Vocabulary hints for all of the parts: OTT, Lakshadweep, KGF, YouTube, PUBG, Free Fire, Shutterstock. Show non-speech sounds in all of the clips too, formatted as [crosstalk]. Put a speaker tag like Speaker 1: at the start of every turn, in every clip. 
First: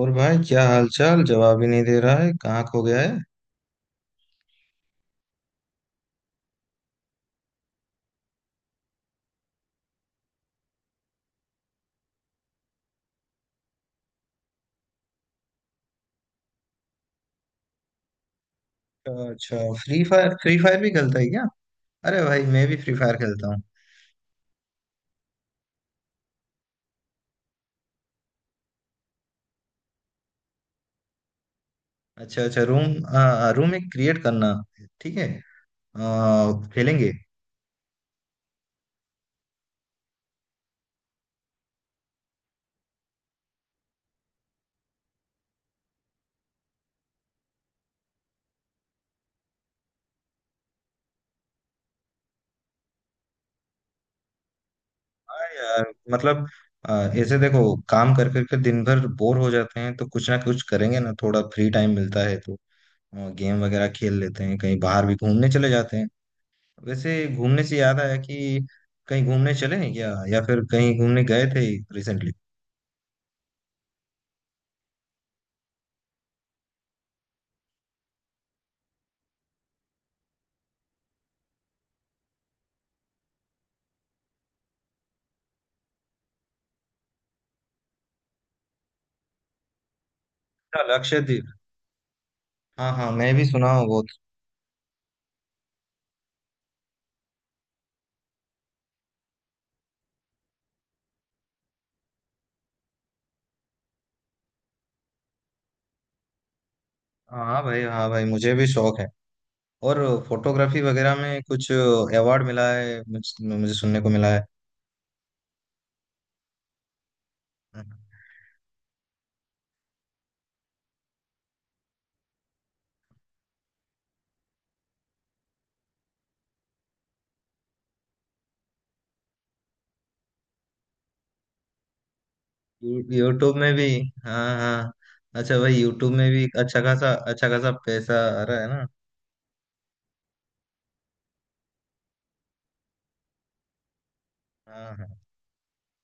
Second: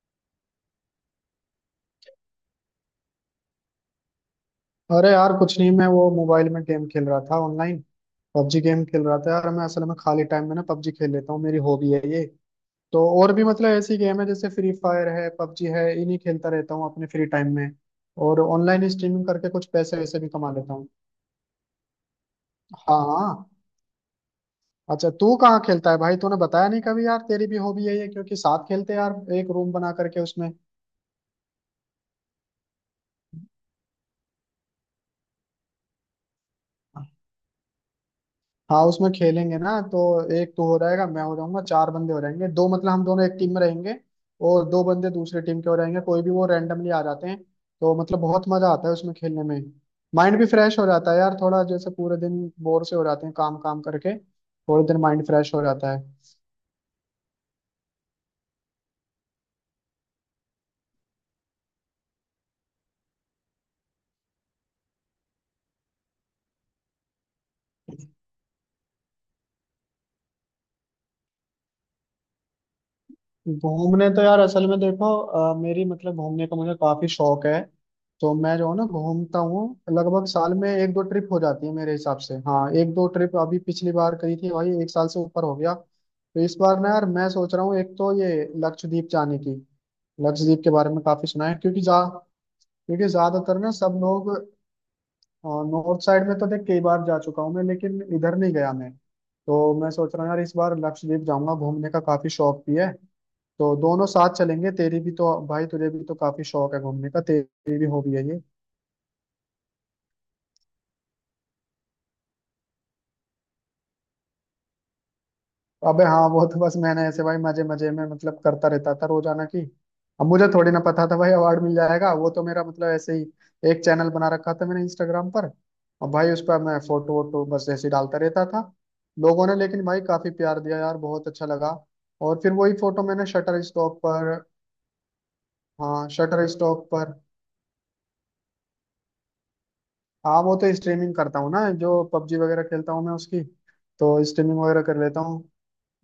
Speaker 1: और भाई क्या हाल चाल? जवाब ही नहीं दे रहा है, कहाँ खो गया है।
Speaker 2: अरे यार कुछ नहीं। मैं वो मोबाइल में गेम खेल रहा था ऑनलाइन। पबजी गेम खेल रहा था यार। मैं असल में खाली टाइम में ना पबजी खेल लेता हूँ। मेरी हॉबी है ये। तो और भी मतलब ऐसी गेम है जैसे फ्री फायर है, पबजी है, इन्हीं खेलता रहता हूँ अपने फ्री टाइम में। और ऑनलाइन स्ट्रीमिंग करके
Speaker 1: अच्छा,
Speaker 2: कुछ पैसे
Speaker 1: फ्री
Speaker 2: वैसे भी
Speaker 1: फायर?
Speaker 2: कमा
Speaker 1: फ्री
Speaker 2: लेता
Speaker 1: फायर
Speaker 2: हूँ।
Speaker 1: भी खेलता है क्या? अरे भाई, मैं भी फ्री
Speaker 2: हाँ
Speaker 1: फायर
Speaker 2: हाँ।
Speaker 1: खेलता हूँ।
Speaker 2: अच्छा तू कहाँ खेलता है भाई? तूने बताया नहीं कभी यार। तेरी भी हॉबी है ये, क्योंकि साथ खेलते हैं यार। एक रूम बना करके उसमें।
Speaker 1: अच्छा अच्छा, रूम रूम एक क्रिएट करना। ठीक है। खेलेंगे।
Speaker 2: हाँ उसमें खेलेंगे ना तो। एक तो हो रहेगा, मैं हो जाऊंगा, चार बंदे हो जाएंगे। दो मतलब हम दोनों एक टीम में रहेंगे और दो बंदे दूसरी टीम के हो रहेंगे। कोई भी वो रैंडमली आ जाते हैं। तो मतलब बहुत मजा आता है उसमें खेलने में। माइंड भी फ्रेश हो जाता है यार थोड़ा। जैसे पूरे दिन बोर से हो जाते हैं काम काम करके, थोड़े दिन माइंड
Speaker 1: हाँ
Speaker 2: फ्रेश हो
Speaker 1: यार।
Speaker 2: जाता है।
Speaker 1: मतलब ऐसे देखो, काम कर करके दिन भर बोर हो जाते हैं तो कुछ ना कुछ करेंगे ना। थोड़ा फ्री टाइम मिलता है तो गेम वगैरह खेल लेते हैं, कहीं बाहर भी घूमने चले जाते हैं। वैसे घूमने से याद आया कि कहीं घूमने चले हैं क्या, या फिर कहीं घूमने गए थे रिसेंटली?
Speaker 2: घूमने तो यार असल में देखो मेरी मतलब घूमने का मुझे काफी शौक है। तो मैं जो है ना घूमता हूँ। लगभग साल में एक दो ट्रिप हो जाती है मेरे हिसाब से। हाँ एक दो ट्रिप अभी पिछली बार करी थी भाई, एक साल से ऊपर हो गया। तो इस बार ना यार मैं सोच रहा हूँ, एक तो ये लक्षद्वीप जाने की। लक्षद्वीप के
Speaker 1: अच्छा,
Speaker 2: बारे में काफी सुना
Speaker 1: लक्षद्वीप।
Speaker 2: है। क्योंकि जा,
Speaker 1: हाँ
Speaker 2: क्योंकि
Speaker 1: हाँ, मैं भी
Speaker 2: ज्यादातर
Speaker 1: सुना
Speaker 2: ना
Speaker 1: हूँ
Speaker 2: सब
Speaker 1: बहुत।
Speaker 2: लोग नॉर्थ साइड में तो देख कई बार जा चुका हूँ मैं, लेकिन इधर नहीं गया मैं। तो मैं सोच रहा हूँ यार इस बार लक्षद्वीप जाऊंगा, घूमने का काफी शौक भी है। तो दोनों साथ चलेंगे, तेरी भी तो भाई तुझे भी तो काफी शौक है घूमने का,
Speaker 1: हाँ
Speaker 2: तेरी
Speaker 1: भाई,
Speaker 2: भी
Speaker 1: हाँ
Speaker 2: हॉबी
Speaker 1: भाई,
Speaker 2: है ये।
Speaker 1: मुझे भी शौक है। और फोटोग्राफी वगैरह में कुछ अवार्ड मिला है मुझे, मुझे सुनने को मिला है।
Speaker 2: अबे हाँ वो तो बस मैंने ऐसे भाई मजे मजे में मतलब करता रहता था रोजाना की। अब मुझे थोड़ी ना पता था भाई अवार्ड मिल जाएगा। वो तो मेरा मतलब ऐसे ही एक चैनल बना रखा था मैंने इंस्टाग्राम पर। और भाई उस पर मैं फोटो वोटो बस ऐसे ही डालता रहता था। लोगों ने लेकिन भाई काफी प्यार दिया यार, बहुत अच्छा लगा। और फिर वही फोटो मैंने
Speaker 1: यूट्यूब
Speaker 2: शटर
Speaker 1: में भी।
Speaker 2: स्टॉक पर।
Speaker 1: हाँ हाँ। अच्छा भाई,
Speaker 2: हाँ
Speaker 1: यूट्यूब में भी
Speaker 2: शटर स्टॉक पर।
Speaker 1: अच्छा खासा पैसा आ रहा है ना।
Speaker 2: हाँ वो तो स्ट्रीमिंग करता हूँ ना, जो पबजी वगैरह खेलता हूँ मैं उसकी। तो स्ट्रीमिंग वगैरह
Speaker 1: हाँ
Speaker 2: कर
Speaker 1: हाँ।
Speaker 2: लेता हूँ।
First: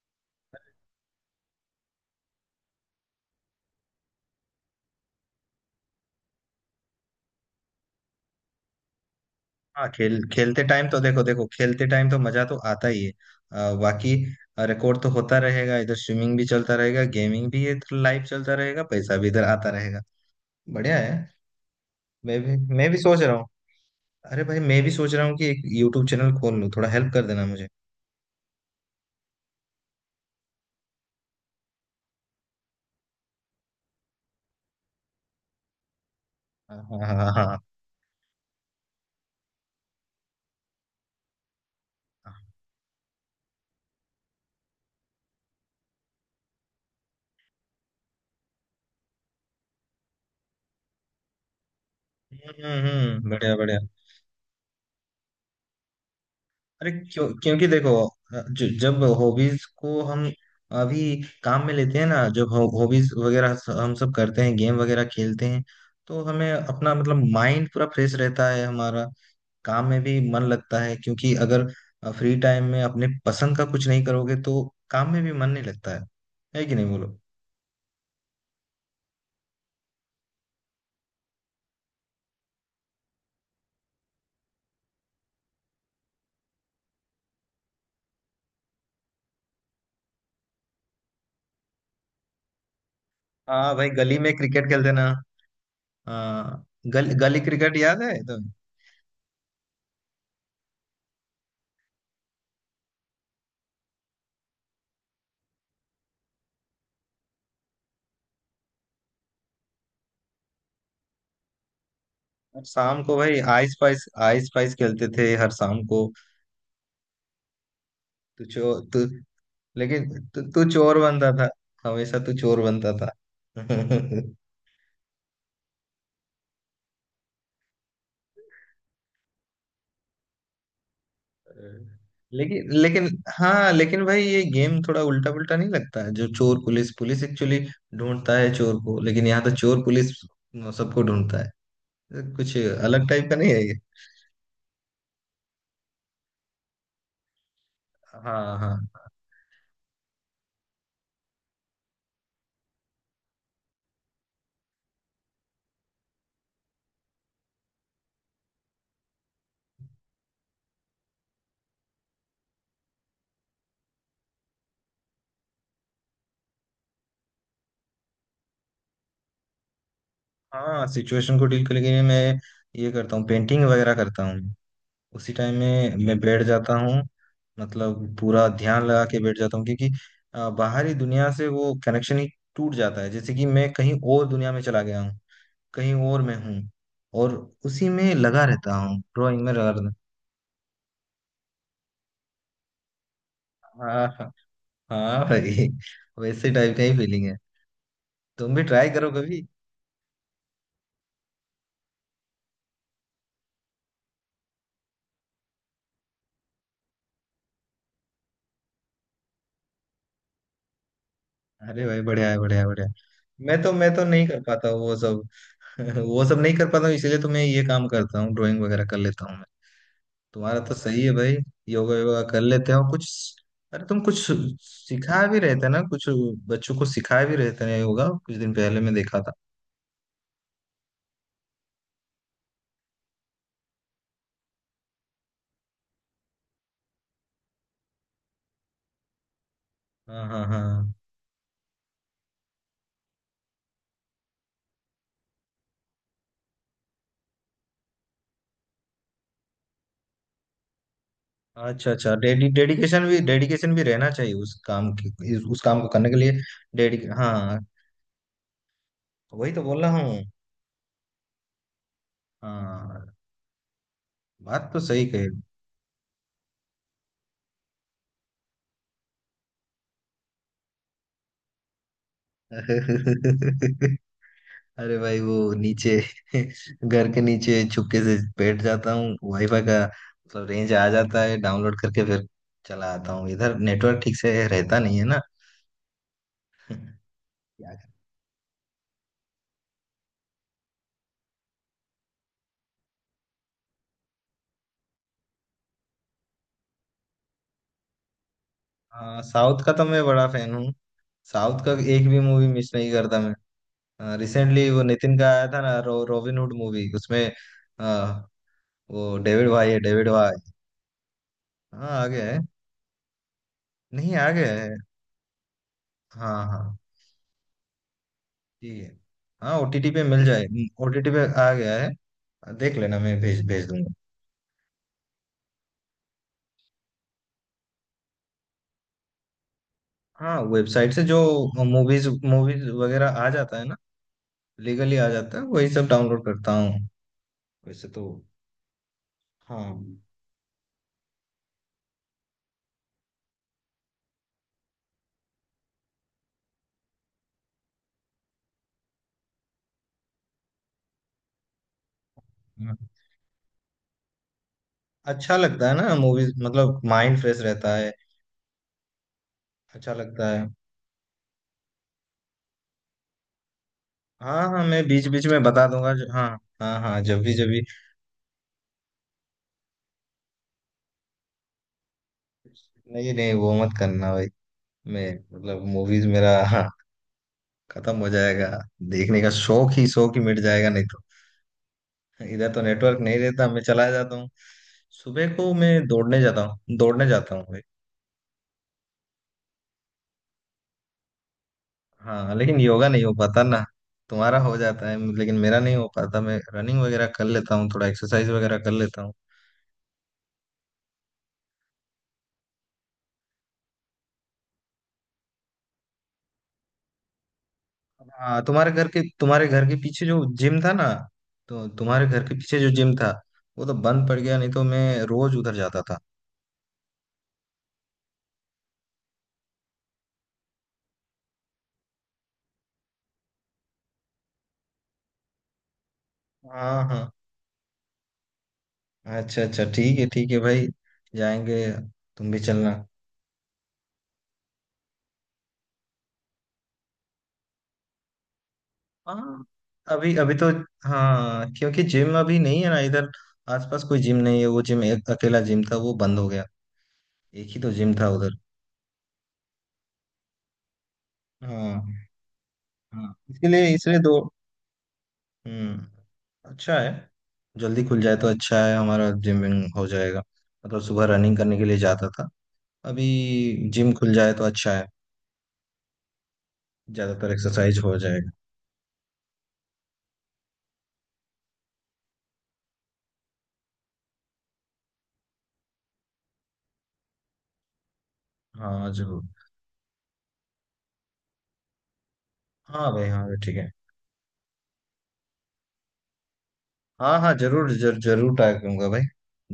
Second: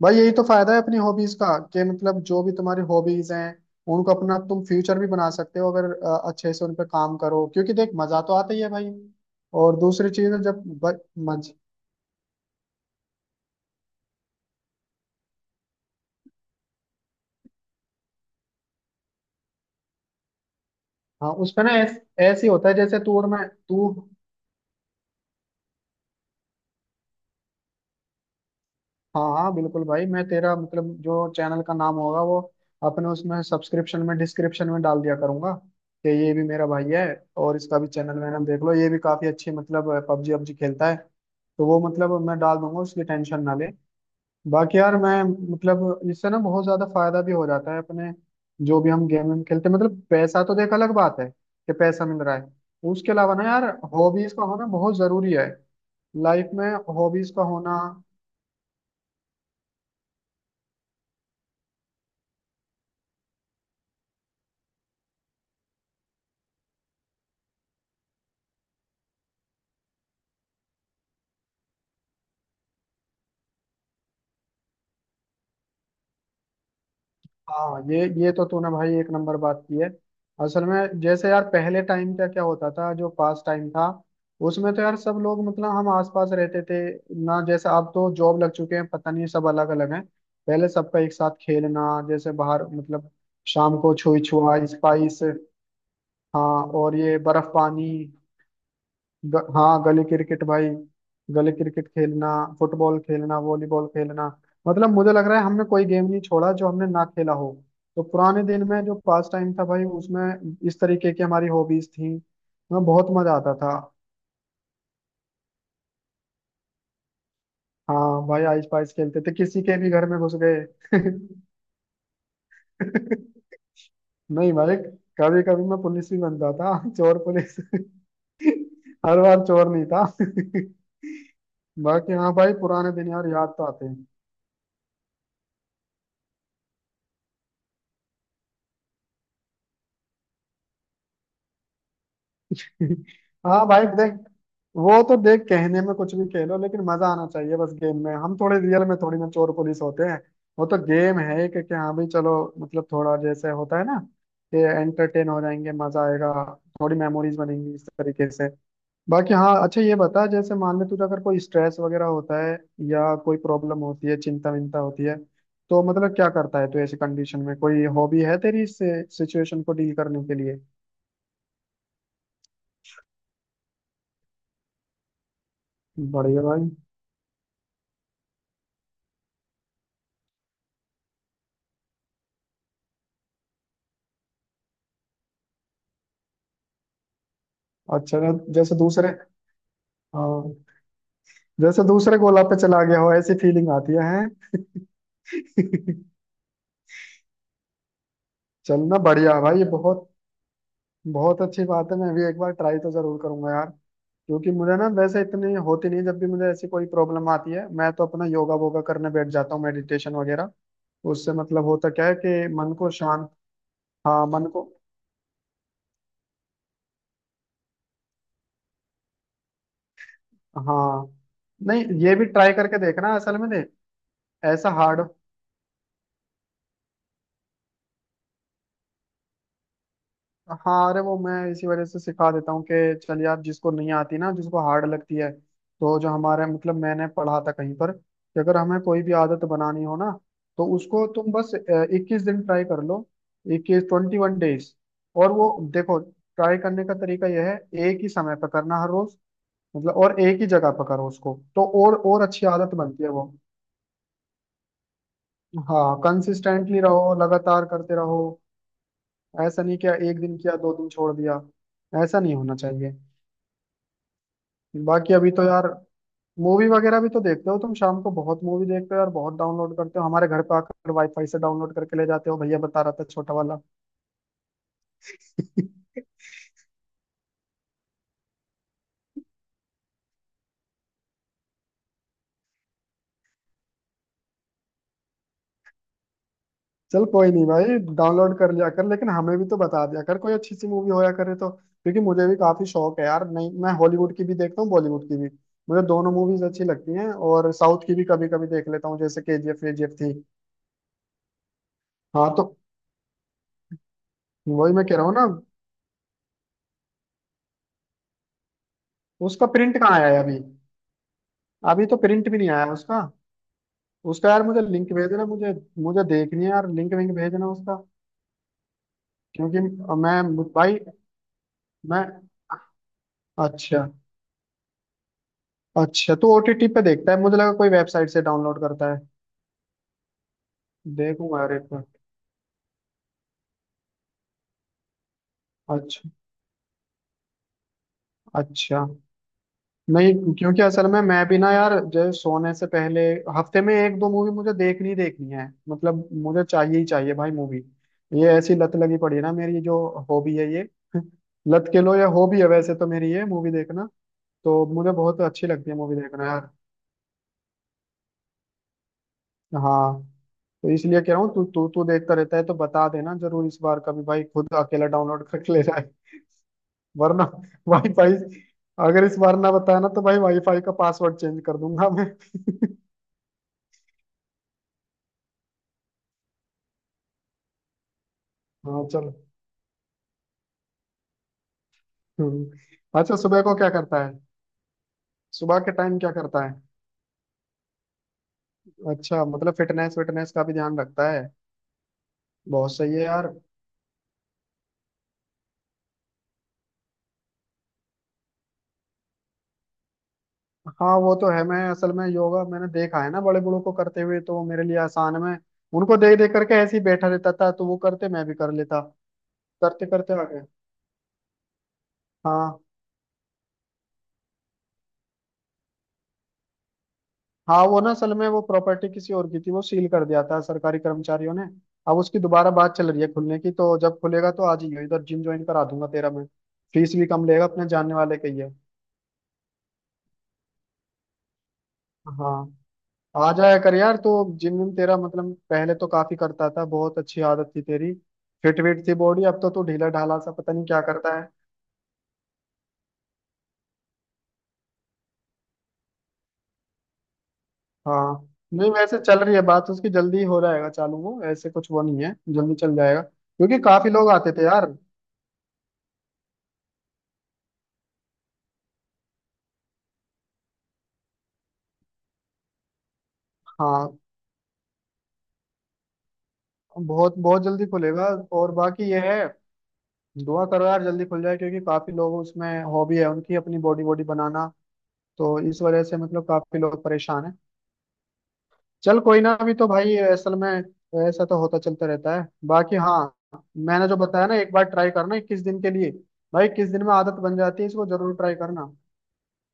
Speaker 2: भाई यही तो फायदा है अपनी हॉबीज का। कि मतलब जो भी तुम्हारी हॉबीज हैं, उनको अपना तुम फ्यूचर भी बना सकते हो अगर अच्छे से उन पर काम करो। क्योंकि देख मजा तो आता ही है भाई। और
Speaker 1: हाँ
Speaker 2: दूसरी
Speaker 1: खेल
Speaker 2: चीज है
Speaker 1: खेलते
Speaker 2: जब
Speaker 1: टाइम तो
Speaker 2: ब-
Speaker 1: देखो, देखो
Speaker 2: मज
Speaker 1: खेलते टाइम तो मजा तो आता ही है। बाकी रिकॉर्ड तो होता रहेगा, इधर स्विमिंग भी चलता रहेगा, गेमिंग भी इधर लाइव चलता रहेगा, पैसा भी इधर आता रहेगा। बढ़िया है।
Speaker 2: हाँ उसमें ना
Speaker 1: मैं
Speaker 2: ऐसे ही
Speaker 1: भी
Speaker 2: होता है
Speaker 1: मैं भी
Speaker 2: जैसे तू
Speaker 1: सोच
Speaker 2: और
Speaker 1: रहा हूँ।
Speaker 2: मैं, तू।
Speaker 1: अरे भाई, मैं भी सोच रहा हूँ कि एक यूट्यूब चैनल खोल लूँ। थोड़ा हेल्प कर देना मुझे।
Speaker 2: हाँ हाँ बिल्कुल भाई, मैं तेरा मतलब जो चैनल का नाम होगा वो अपने उसमें सब्सक्रिप्शन में डिस्क्रिप्शन में डाल दिया करूंगा कि ये भी मेरा
Speaker 1: हाँ
Speaker 2: भाई
Speaker 1: हाँ
Speaker 2: है।
Speaker 1: हाँ हाँ
Speaker 2: और
Speaker 1: हाँ।
Speaker 2: इसका भी चैनल में नाम देख लो, ये भी काफी अच्छी मतलब पबजी PUBG खेलता है। तो वो मतलब मैं डाल दूंगा, उसकी टेंशन ना ले। बाकी यार मैं मतलब इससे ना बहुत ज्यादा फायदा भी हो जाता है अपने। जो भी हम गेम खेलते हैं, मतलब पैसा तो देख अलग बात है कि पैसा मिल रहा है। उसके अलावा ना
Speaker 1: बढ़िया
Speaker 2: यार
Speaker 1: बढ़िया।
Speaker 2: हॉबीज का होना बहुत जरूरी है लाइफ में।
Speaker 1: अरे क्यों?
Speaker 2: हॉबीज का
Speaker 1: क्योंकि
Speaker 2: होना।
Speaker 1: देखो, जो जब हॉबीज को हम अभी काम में लेते हैं ना, जब हॉबीज वगैरह हम सब करते हैं, गेम वगैरह खेलते हैं, तो हमें अपना मतलब माइंड पूरा फ्रेश रहता है हमारा। काम में भी मन लगता है। क्योंकि अगर फ्री टाइम में अपने पसंद का कुछ नहीं करोगे तो काम में भी मन नहीं लगता है। है कि नहीं बोलो?
Speaker 2: हाँ ये तो तूने भाई एक नंबर बात की है। असल में जैसे यार पहले टाइम का क्या होता था जो पास टाइम था, उसमें तो यार सब लोग मतलब हम आसपास रहते थे ना। जैसे अब तो जॉब लग चुके हैं, पता नहीं सब अलग अलग हैं। पहले सबका एक साथ खेलना जैसे बाहर मतलब
Speaker 1: हाँ
Speaker 2: शाम
Speaker 1: भाई,
Speaker 2: को
Speaker 1: गली
Speaker 2: छुई
Speaker 1: में
Speaker 2: छुआ
Speaker 1: क्रिकेट खेलते ना।
Speaker 2: स्पाइस। हाँ
Speaker 1: हाँ,
Speaker 2: और ये
Speaker 1: गली
Speaker 2: बर्फ
Speaker 1: क्रिकेट
Speaker 2: पानी।
Speaker 1: याद है तुम्हें?
Speaker 2: हाँ गली क्रिकेट भाई। गली क्रिकेट खेलना, फुटबॉल खेलना, वॉलीबॉल खेलना। मतलब मुझे लग रहा है हमने कोई गेम नहीं छोड़ा जो हमने ना खेला हो। तो पुराने दिन में जो पास टाइम था भाई, उसमें इस तरीके की हमारी हॉबीज थी, हमें
Speaker 1: शाम
Speaker 2: बहुत
Speaker 1: को
Speaker 2: मजा
Speaker 1: भाई,
Speaker 2: आता था।
Speaker 1: आइस पाइस खेलते थे हर शाम को।
Speaker 2: हाँ भाई
Speaker 1: तू चो
Speaker 2: आइस पाइस
Speaker 1: तू
Speaker 2: खेलते थे, किसी के भी घर
Speaker 1: लेकिन,
Speaker 2: में घुस
Speaker 1: तू
Speaker 2: गए।
Speaker 1: तू
Speaker 2: [laughs]
Speaker 1: चोर बनता था, हमेशा तू चोर बनता था। [laughs]
Speaker 2: नहीं भाई, कभी कभी मैं पुलिस भी बनता था, चोर पुलिस। [laughs] हर बार चोर नहीं था। [laughs] बाकी हाँ भाई
Speaker 1: लेकिन
Speaker 2: पुराने
Speaker 1: लेकिन,
Speaker 2: दिन यार याद तो
Speaker 1: हाँ
Speaker 2: आते
Speaker 1: लेकिन
Speaker 2: हैं।
Speaker 1: भाई ये गेम थोड़ा उल्टा पुल्टा नहीं लगता है? जो चोर पुलिस, पुलिस एक्चुअली ढूंढता है चोर को, लेकिन यहाँ तो चोर पुलिस सबको ढूंढता है। कुछ अलग टाइप का नहीं है
Speaker 2: हाँ
Speaker 1: ये?
Speaker 2: भाई देख, वो तो देख कहने में कुछ भी कह लो लेकिन मजा आना चाहिए बस गेम में। हम
Speaker 1: हाँ
Speaker 2: थोड़े
Speaker 1: हाँ।
Speaker 2: रियल में थोड़ी ना चोर पुलिस होते हैं। वो तो गेम है एक, कि हाँ भाई चलो मतलब थोड़ा जैसे होता है ना कि एंटरटेन हो जाएंगे, मजा आएगा, थोड़ी मेमोरीज बनेंगी इस तरीके से। बाकी हाँ अच्छा ये बता, जैसे मान ले तुझे अगर कोई स्ट्रेस वगैरह होता है या कोई प्रॉब्लम होती है, चिंता विंता होती है, तो मतलब क्या करता है तू ऐसी कंडीशन में? कोई हॉबी है तेरी इस सिचुएशन को डील करने के लिए?
Speaker 1: हाँ, सिचुएशन को डील करने के लिए मैं ये करता हूँ, पेंटिंग वगैरह करता हूँ। उसी टाइम में मैं बैठ
Speaker 2: बढ़िया भाई।
Speaker 1: जाता हूँ। मतलब पूरा ध्यान लगा के बैठ जाता हूँ, क्योंकि बाहरी दुनिया से वो कनेक्शन ही टूट जाता है। जैसे कि मैं कहीं और दुनिया में चला गया हूँ, कहीं और मैं हूँ। और उसी में
Speaker 2: अच्छा
Speaker 1: लगा
Speaker 2: जैसे
Speaker 1: रहता हूँ,
Speaker 2: दूसरे,
Speaker 1: ड्राइंग में लगा रहता
Speaker 2: हाँ जैसे दूसरे गोला पे चला गया हो ऐसी फीलिंग
Speaker 1: हूँ।
Speaker 2: आती है
Speaker 1: हाँ
Speaker 2: हैं?
Speaker 1: हाँ। हाँ भाई, वैसे टाइप का ही फीलिंग है। तुम भी
Speaker 2: [laughs]
Speaker 1: ट्राई
Speaker 2: चलना
Speaker 1: करो कभी।
Speaker 2: बढ़िया भाई, ये बहुत बहुत अच्छी बात है। मैं भी एक बार ट्राई तो जरूर करूंगा यार। क्योंकि मुझे ना वैसे इतनी होती नहीं। जब भी मुझे ऐसी कोई प्रॉब्लम आती है, मैं तो अपना योगा वोगा करने बैठ जाता हूँ, मेडिटेशन वगैरह। उससे मतलब
Speaker 1: अरे
Speaker 2: होता
Speaker 1: भाई
Speaker 2: क्या है
Speaker 1: बढ़िया है,
Speaker 2: कि
Speaker 1: बढ़िया है,
Speaker 2: मन
Speaker 1: बढ़िया
Speaker 2: को
Speaker 1: है।
Speaker 2: शांत।
Speaker 1: मैं तो नहीं
Speaker 2: हाँ
Speaker 1: कर
Speaker 2: मन
Speaker 1: पाता
Speaker 2: को।
Speaker 1: हूँ वो सब। [laughs] वो सब नहीं कर पाता हूँ, इसीलिए तो मैं ये काम करता हूँ, ड्राइंग वगैरह कर लेता हूँ। तुम्हारा तो सही
Speaker 2: हाँ
Speaker 1: है भाई।
Speaker 2: नहीं
Speaker 1: योगा,
Speaker 2: ये
Speaker 1: योगा
Speaker 2: भी
Speaker 1: कर
Speaker 2: ट्राई
Speaker 1: लेते
Speaker 2: करके
Speaker 1: हो
Speaker 2: देखना,
Speaker 1: कुछ।
Speaker 2: असल में देख
Speaker 1: अरे तुम कुछ
Speaker 2: ऐसा हार्ड।
Speaker 1: सिखा भी रहे थे ना कुछ, बच्चों को सिखा भी रहे थे ना योगा कुछ दिन पहले मैं देखा था।
Speaker 2: हाँ अरे वो मैं इसी वजह से सिखा देता हूँ कि चल यार जिसको नहीं आती ना, जिसको हार्ड लगती है। तो जो हमारे मतलब मैंने पढ़ा था कहीं पर कि अगर हमें कोई भी आदत बनानी हो ना,
Speaker 1: हाँ हाँ
Speaker 2: तो
Speaker 1: हाँ।
Speaker 2: उसको तुम बस 21 दिन ट्राई कर लो। 21, ट्वेंटी वन डेज। और वो देखो ट्राई करने का तरीका यह है, एक ही समय पर करना हर रोज। मतलब और एक ही जगह पर करो उसको तो
Speaker 1: अच्छा
Speaker 2: और
Speaker 1: अच्छा,
Speaker 2: और अच्छी
Speaker 1: डेडी
Speaker 2: आदत बनती
Speaker 1: डेडिकेशन
Speaker 2: है
Speaker 1: भी,
Speaker 2: वो।
Speaker 1: डेडिकेशन भी रहना चाहिए उस काम की, उस काम को
Speaker 2: हाँ
Speaker 1: करने के लिए।
Speaker 2: कंसिस्टेंटली
Speaker 1: डेडिक
Speaker 2: रहो,
Speaker 1: हाँ,
Speaker 2: लगातार करते रहो।
Speaker 1: वही तो
Speaker 2: ऐसा नहीं
Speaker 1: बोल
Speaker 2: कि
Speaker 1: रहा
Speaker 2: एक
Speaker 1: हूँ।
Speaker 2: दिन किया, दो दिन छोड़ दिया। ऐसा नहीं होना चाहिए।
Speaker 1: हाँ, बात तो सही।
Speaker 2: बाकी अभी तो यार मूवी वगैरह भी तो देखते हो तुम। शाम को बहुत मूवी देखते हो यार, बहुत डाउनलोड करते हो हमारे घर पे आकर वाईफाई से, डाउनलोड करके ले जाते हो, भैया बता रहा था छोटा वाला। [laughs]
Speaker 1: कही [laughs] अरे भाई वो नीचे [laughs] घर के नीचे चुपके से बैठ जाता हूँ, वाईफाई का मतलब रेंज आ जाता है, डाउनलोड करके फिर चला आता हूँ इधर। नेटवर्क ठीक से रहता नहीं है ना,
Speaker 2: चल कोई नहीं भाई,
Speaker 1: क्या करें।
Speaker 2: डाउनलोड कर लिया कर, लेकिन हमें भी तो बता दिया कर कोई अच्छी सी मूवी होया करे तो। क्योंकि मुझे भी काफी शौक है यार, नहीं मैं हॉलीवुड की भी देखता हूँ, बॉलीवुड की भी। मुझे दोनों मूवीज अच्छी लगती हैं, और साउथ की भी कभी कभी देख लेता हूँ,
Speaker 1: हाँ,
Speaker 2: जैसे
Speaker 1: साउथ
Speaker 2: केजीएफ
Speaker 1: का तो
Speaker 2: वेजीएफ
Speaker 1: मैं
Speaker 2: थी।
Speaker 1: बड़ा फैन हूँ। साउथ का एक भी
Speaker 2: हाँ तो
Speaker 1: मूवी मिस नहीं करता मैं। रिसेंटली
Speaker 2: वही
Speaker 1: वो
Speaker 2: मैं कह रहा हूँ
Speaker 1: नितिन
Speaker 2: ना।
Speaker 1: का आया था ना, रॉबिन हुड मूवी, उसमें अ, वो
Speaker 2: उसका
Speaker 1: डेविड भाई है,
Speaker 2: प्रिंट कहाँ
Speaker 1: डेविड
Speaker 2: आया है अभी?
Speaker 1: भाई।
Speaker 2: अभी
Speaker 1: हाँ
Speaker 2: तो
Speaker 1: आ गया
Speaker 2: प्रिंट
Speaker 1: है,
Speaker 2: भी नहीं आया उसका।
Speaker 1: नहीं
Speaker 2: उसका
Speaker 1: आ
Speaker 2: यार
Speaker 1: गया
Speaker 2: मुझे
Speaker 1: है।
Speaker 2: लिंक भेज देना। मुझे मुझे
Speaker 1: हाँ
Speaker 2: देखनी है यार,
Speaker 1: हाँ,
Speaker 2: लिंक विंक भेज देना उसका।
Speaker 1: ठीक है। हाँ
Speaker 2: क्योंकि
Speaker 1: ओटीटी पे
Speaker 2: मैं,
Speaker 1: मिल जाए।
Speaker 2: भाई,
Speaker 1: ओटीटी पे आ गया है,
Speaker 2: मैं।
Speaker 1: देख लेना, मैं भेज भेज
Speaker 2: अच्छा
Speaker 1: दूंगा।
Speaker 2: अच्छा तो ओटीटी पे देखता है, मुझे लगा कोई वेबसाइट से डाउनलोड करता है।
Speaker 1: हाँ, वेबसाइट से जो
Speaker 2: देखूंगा यार एक बार।
Speaker 1: मूवीज, मूवीज वगैरह आ जाता है ना, लीगली आ जाता है, वही सब
Speaker 2: अच्छा
Speaker 1: डाउनलोड करता हूँ वैसे तो।
Speaker 2: अच्छा।
Speaker 1: हाँ
Speaker 2: नहीं क्योंकि असल में मैं भी ना यार जो सोने से पहले हफ्ते में एक दो मूवी मुझे देखनी ही देखनी है। मतलब मुझे चाहिए ही चाहिए भाई मूवी। ये ऐसी लत लगी पड़ी है ना मेरी, ये जो हॉबी है ये [laughs] लत के लो या हॉबी, है वैसे
Speaker 1: हाँ।
Speaker 2: तो मेरी ये मूवी देखना। तो मुझे बहुत
Speaker 1: अच्छा
Speaker 2: अच्छी
Speaker 1: लगता
Speaker 2: लगती
Speaker 1: है
Speaker 2: है
Speaker 1: ना
Speaker 2: मूवी देखना
Speaker 1: मूवीज,
Speaker 2: यार।
Speaker 1: मतलब माइंड फ्रेश रहता है, अच्छा
Speaker 2: हाँ
Speaker 1: लगता है।
Speaker 2: तो इसलिए कह रहा हूँ तू तू तू देखता रहता है तो बता देना जरूर इस बार कभी, भाई खुद
Speaker 1: हाँ हाँ, मैं
Speaker 2: अकेला
Speaker 1: बीच बीच
Speaker 2: डाउनलोड
Speaker 1: में
Speaker 2: करके ले
Speaker 1: बता
Speaker 2: जाए।
Speaker 1: दूंगा हाँ, हाँ हाँ, जब
Speaker 2: वरना
Speaker 1: भी जब भी।
Speaker 2: वाईफाई, अगर इस बार ना बताया ना तो भाई वाईफाई का पासवर्ड चेंज कर दूंगा मैं।
Speaker 1: नहीं नहीं, वो मत करना भाई, मैं मतलब मूवीज मेरा [laughs] हाँ, खत्म हो जाएगा,
Speaker 2: हाँ चलो।
Speaker 1: देखने का शौक ही, शौक ही मिट जाएगा नहीं तो। इधर तो नेटवर्क
Speaker 2: हम्म। अच्छा
Speaker 1: नहीं
Speaker 2: सुबह
Speaker 1: रहता,
Speaker 2: को
Speaker 1: मैं
Speaker 2: क्या
Speaker 1: चला
Speaker 2: करता है?
Speaker 1: जाता हूँ। सुबह को
Speaker 2: सुबह
Speaker 1: मैं
Speaker 2: के टाइम क्या
Speaker 1: दौड़ने जाता
Speaker 2: करता है?
Speaker 1: हूँ, दौड़ने जाता हूँ।
Speaker 2: अच्छा मतलब फिटनेस फिटनेस का भी ध्यान रखता है।
Speaker 1: हाँ, लेकिन
Speaker 2: बहुत
Speaker 1: योगा
Speaker 2: सही है
Speaker 1: नहीं हो
Speaker 2: यार।
Speaker 1: पाता ना। तुम्हारा हो जाता है लेकिन मेरा नहीं हो पाता। मैं रनिंग वगैरह कर लेता हूँ, थोड़ा एक्सरसाइज वगैरह कर लेता हूँ।
Speaker 2: हाँ वो तो है। मैं असल में योगा मैंने देखा है ना बड़े बड़ों को करते हुए, तो वो मेरे लिए आसान है। मैं उनको देख देख करके ऐसे ही बैठा रहता था, तो वो करते मैं भी
Speaker 1: हाँ,
Speaker 2: कर लेता,
Speaker 1: तुम्हारे घर के
Speaker 2: करते
Speaker 1: पीछे
Speaker 2: करते आ
Speaker 1: जो
Speaker 2: गए।
Speaker 1: जिम था ना, तो तुम्हारे घर के पीछे
Speaker 2: हाँ
Speaker 1: जो जिम था वो तो बंद पड़ गया, नहीं तो मैं रोज उधर जाता था।
Speaker 2: हाँ। वो ना असल में वो प्रॉपर्टी किसी और की थी, वो सील कर दिया था सरकारी कर्मचारियों ने। अब उसकी दोबारा बात चल रही है खुलने की, तो जब खुलेगा तो आज ही इधर जिम ज्वाइन करा दूंगा तेरा मैं।
Speaker 1: हाँ
Speaker 2: फीस भी
Speaker 1: हाँ,
Speaker 2: कम लेगा, अपने जानने वाले के ही है।
Speaker 1: अच्छा अच्छा, ठीक है भाई, जाएंगे, तुम भी
Speaker 2: हाँ
Speaker 1: चलना।
Speaker 2: आ जाया कर यार तो। जिम विम तेरा मतलब पहले तो काफी करता था, बहुत अच्छी आदत थी तेरी। फिट विट थी बॉडी, अब
Speaker 1: हाँ।
Speaker 2: तो तू ढीला
Speaker 1: अभी
Speaker 2: ढाला सा
Speaker 1: अभी तो
Speaker 2: पता नहीं क्या करता है।
Speaker 1: हाँ, क्योंकि जिम अभी नहीं है ना इधर आसपास, कोई जिम नहीं है। वो जिम एक अकेला जिम था, वो बंद हो गया। एक ही तो जिम था
Speaker 2: हाँ
Speaker 1: उधर।
Speaker 2: नहीं वैसे चल रही है बात उसकी, जल्दी ही हो जाएगा चालू, वो ऐसे कुछ वो
Speaker 1: हाँ
Speaker 2: नहीं है, जल्दी चल जाएगा
Speaker 1: हाँ, इसके
Speaker 2: क्योंकि
Speaker 1: लिए
Speaker 2: काफी
Speaker 1: इसलिए
Speaker 2: लोग
Speaker 1: दो।
Speaker 2: आते थे यार।
Speaker 1: हम्म, अच्छा है, जल्दी खुल जाए तो अच्छा है, हमारा जिम विम हो जाएगा। मतलब सुबह रनिंग करने के लिए जाता था अभी, जिम
Speaker 2: हाँ
Speaker 1: खुल जाए तो अच्छा है,
Speaker 2: बहुत
Speaker 1: ज्यादातर
Speaker 2: बहुत जल्दी
Speaker 1: एक्सरसाइज हो
Speaker 2: खुलेगा।
Speaker 1: जाएगा।
Speaker 2: और बाकी ये है, दुआ करो यार जल्दी खुल जाए, क्योंकि काफी लोग उसमें हॉबी है उनकी अपनी बॉडी बॉडी बनाना। तो इस वजह से मतलब काफी लोग परेशान हैं।
Speaker 1: हाँ
Speaker 2: चल कोई
Speaker 1: जरूर।
Speaker 2: ना, अभी तो भाई असल में ऐसा तो होता चलता रहता है। बाकी
Speaker 1: हाँ
Speaker 2: हाँ,
Speaker 1: भाई, हाँ भाई, ठीक है।
Speaker 2: मैंने जो बताया ना एक बार ट्राई करना 21 दिन के लिए, भाई 21 दिन में
Speaker 1: हाँ
Speaker 2: आदत
Speaker 1: हाँ,
Speaker 2: बन जाती है,
Speaker 1: जरूर
Speaker 2: इसको
Speaker 1: जरूर
Speaker 2: जरूर
Speaker 1: जरूर
Speaker 2: ट्राई
Speaker 1: ट्राई
Speaker 2: करना।
Speaker 1: करूंगा भाई,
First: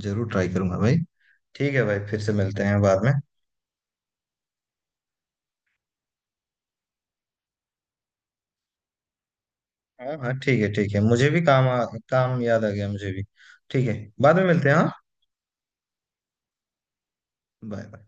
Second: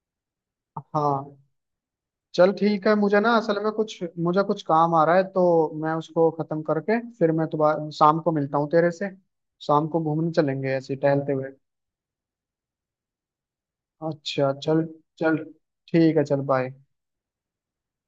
Speaker 1: जरूर ट्राई करूंगा भाई।
Speaker 2: हाँ
Speaker 1: ठीक है भाई, फिर से
Speaker 2: चल
Speaker 1: मिलते हैं
Speaker 2: ठीक है।
Speaker 1: बाद में।
Speaker 2: मुझे ना असल में कुछ, मुझे कुछ काम आ रहा है, तो मैं उसको खत्म करके फिर मैं दोबारा शाम को मिलता हूँ तेरे से। शाम को
Speaker 1: हाँ
Speaker 2: घूमने
Speaker 1: हाँ, ठीक है
Speaker 2: चलेंगे
Speaker 1: ठीक
Speaker 2: ऐसे
Speaker 1: है,
Speaker 2: ही
Speaker 1: मुझे
Speaker 2: टहलते
Speaker 1: भी
Speaker 2: हुए।
Speaker 1: काम काम याद आ गया मुझे भी। ठीक है, बाद में
Speaker 2: अच्छा
Speaker 1: मिलते हैं।
Speaker 2: चल।
Speaker 1: हाँ,
Speaker 2: चल ठीक है, चल बाय।
Speaker 1: Bye bye.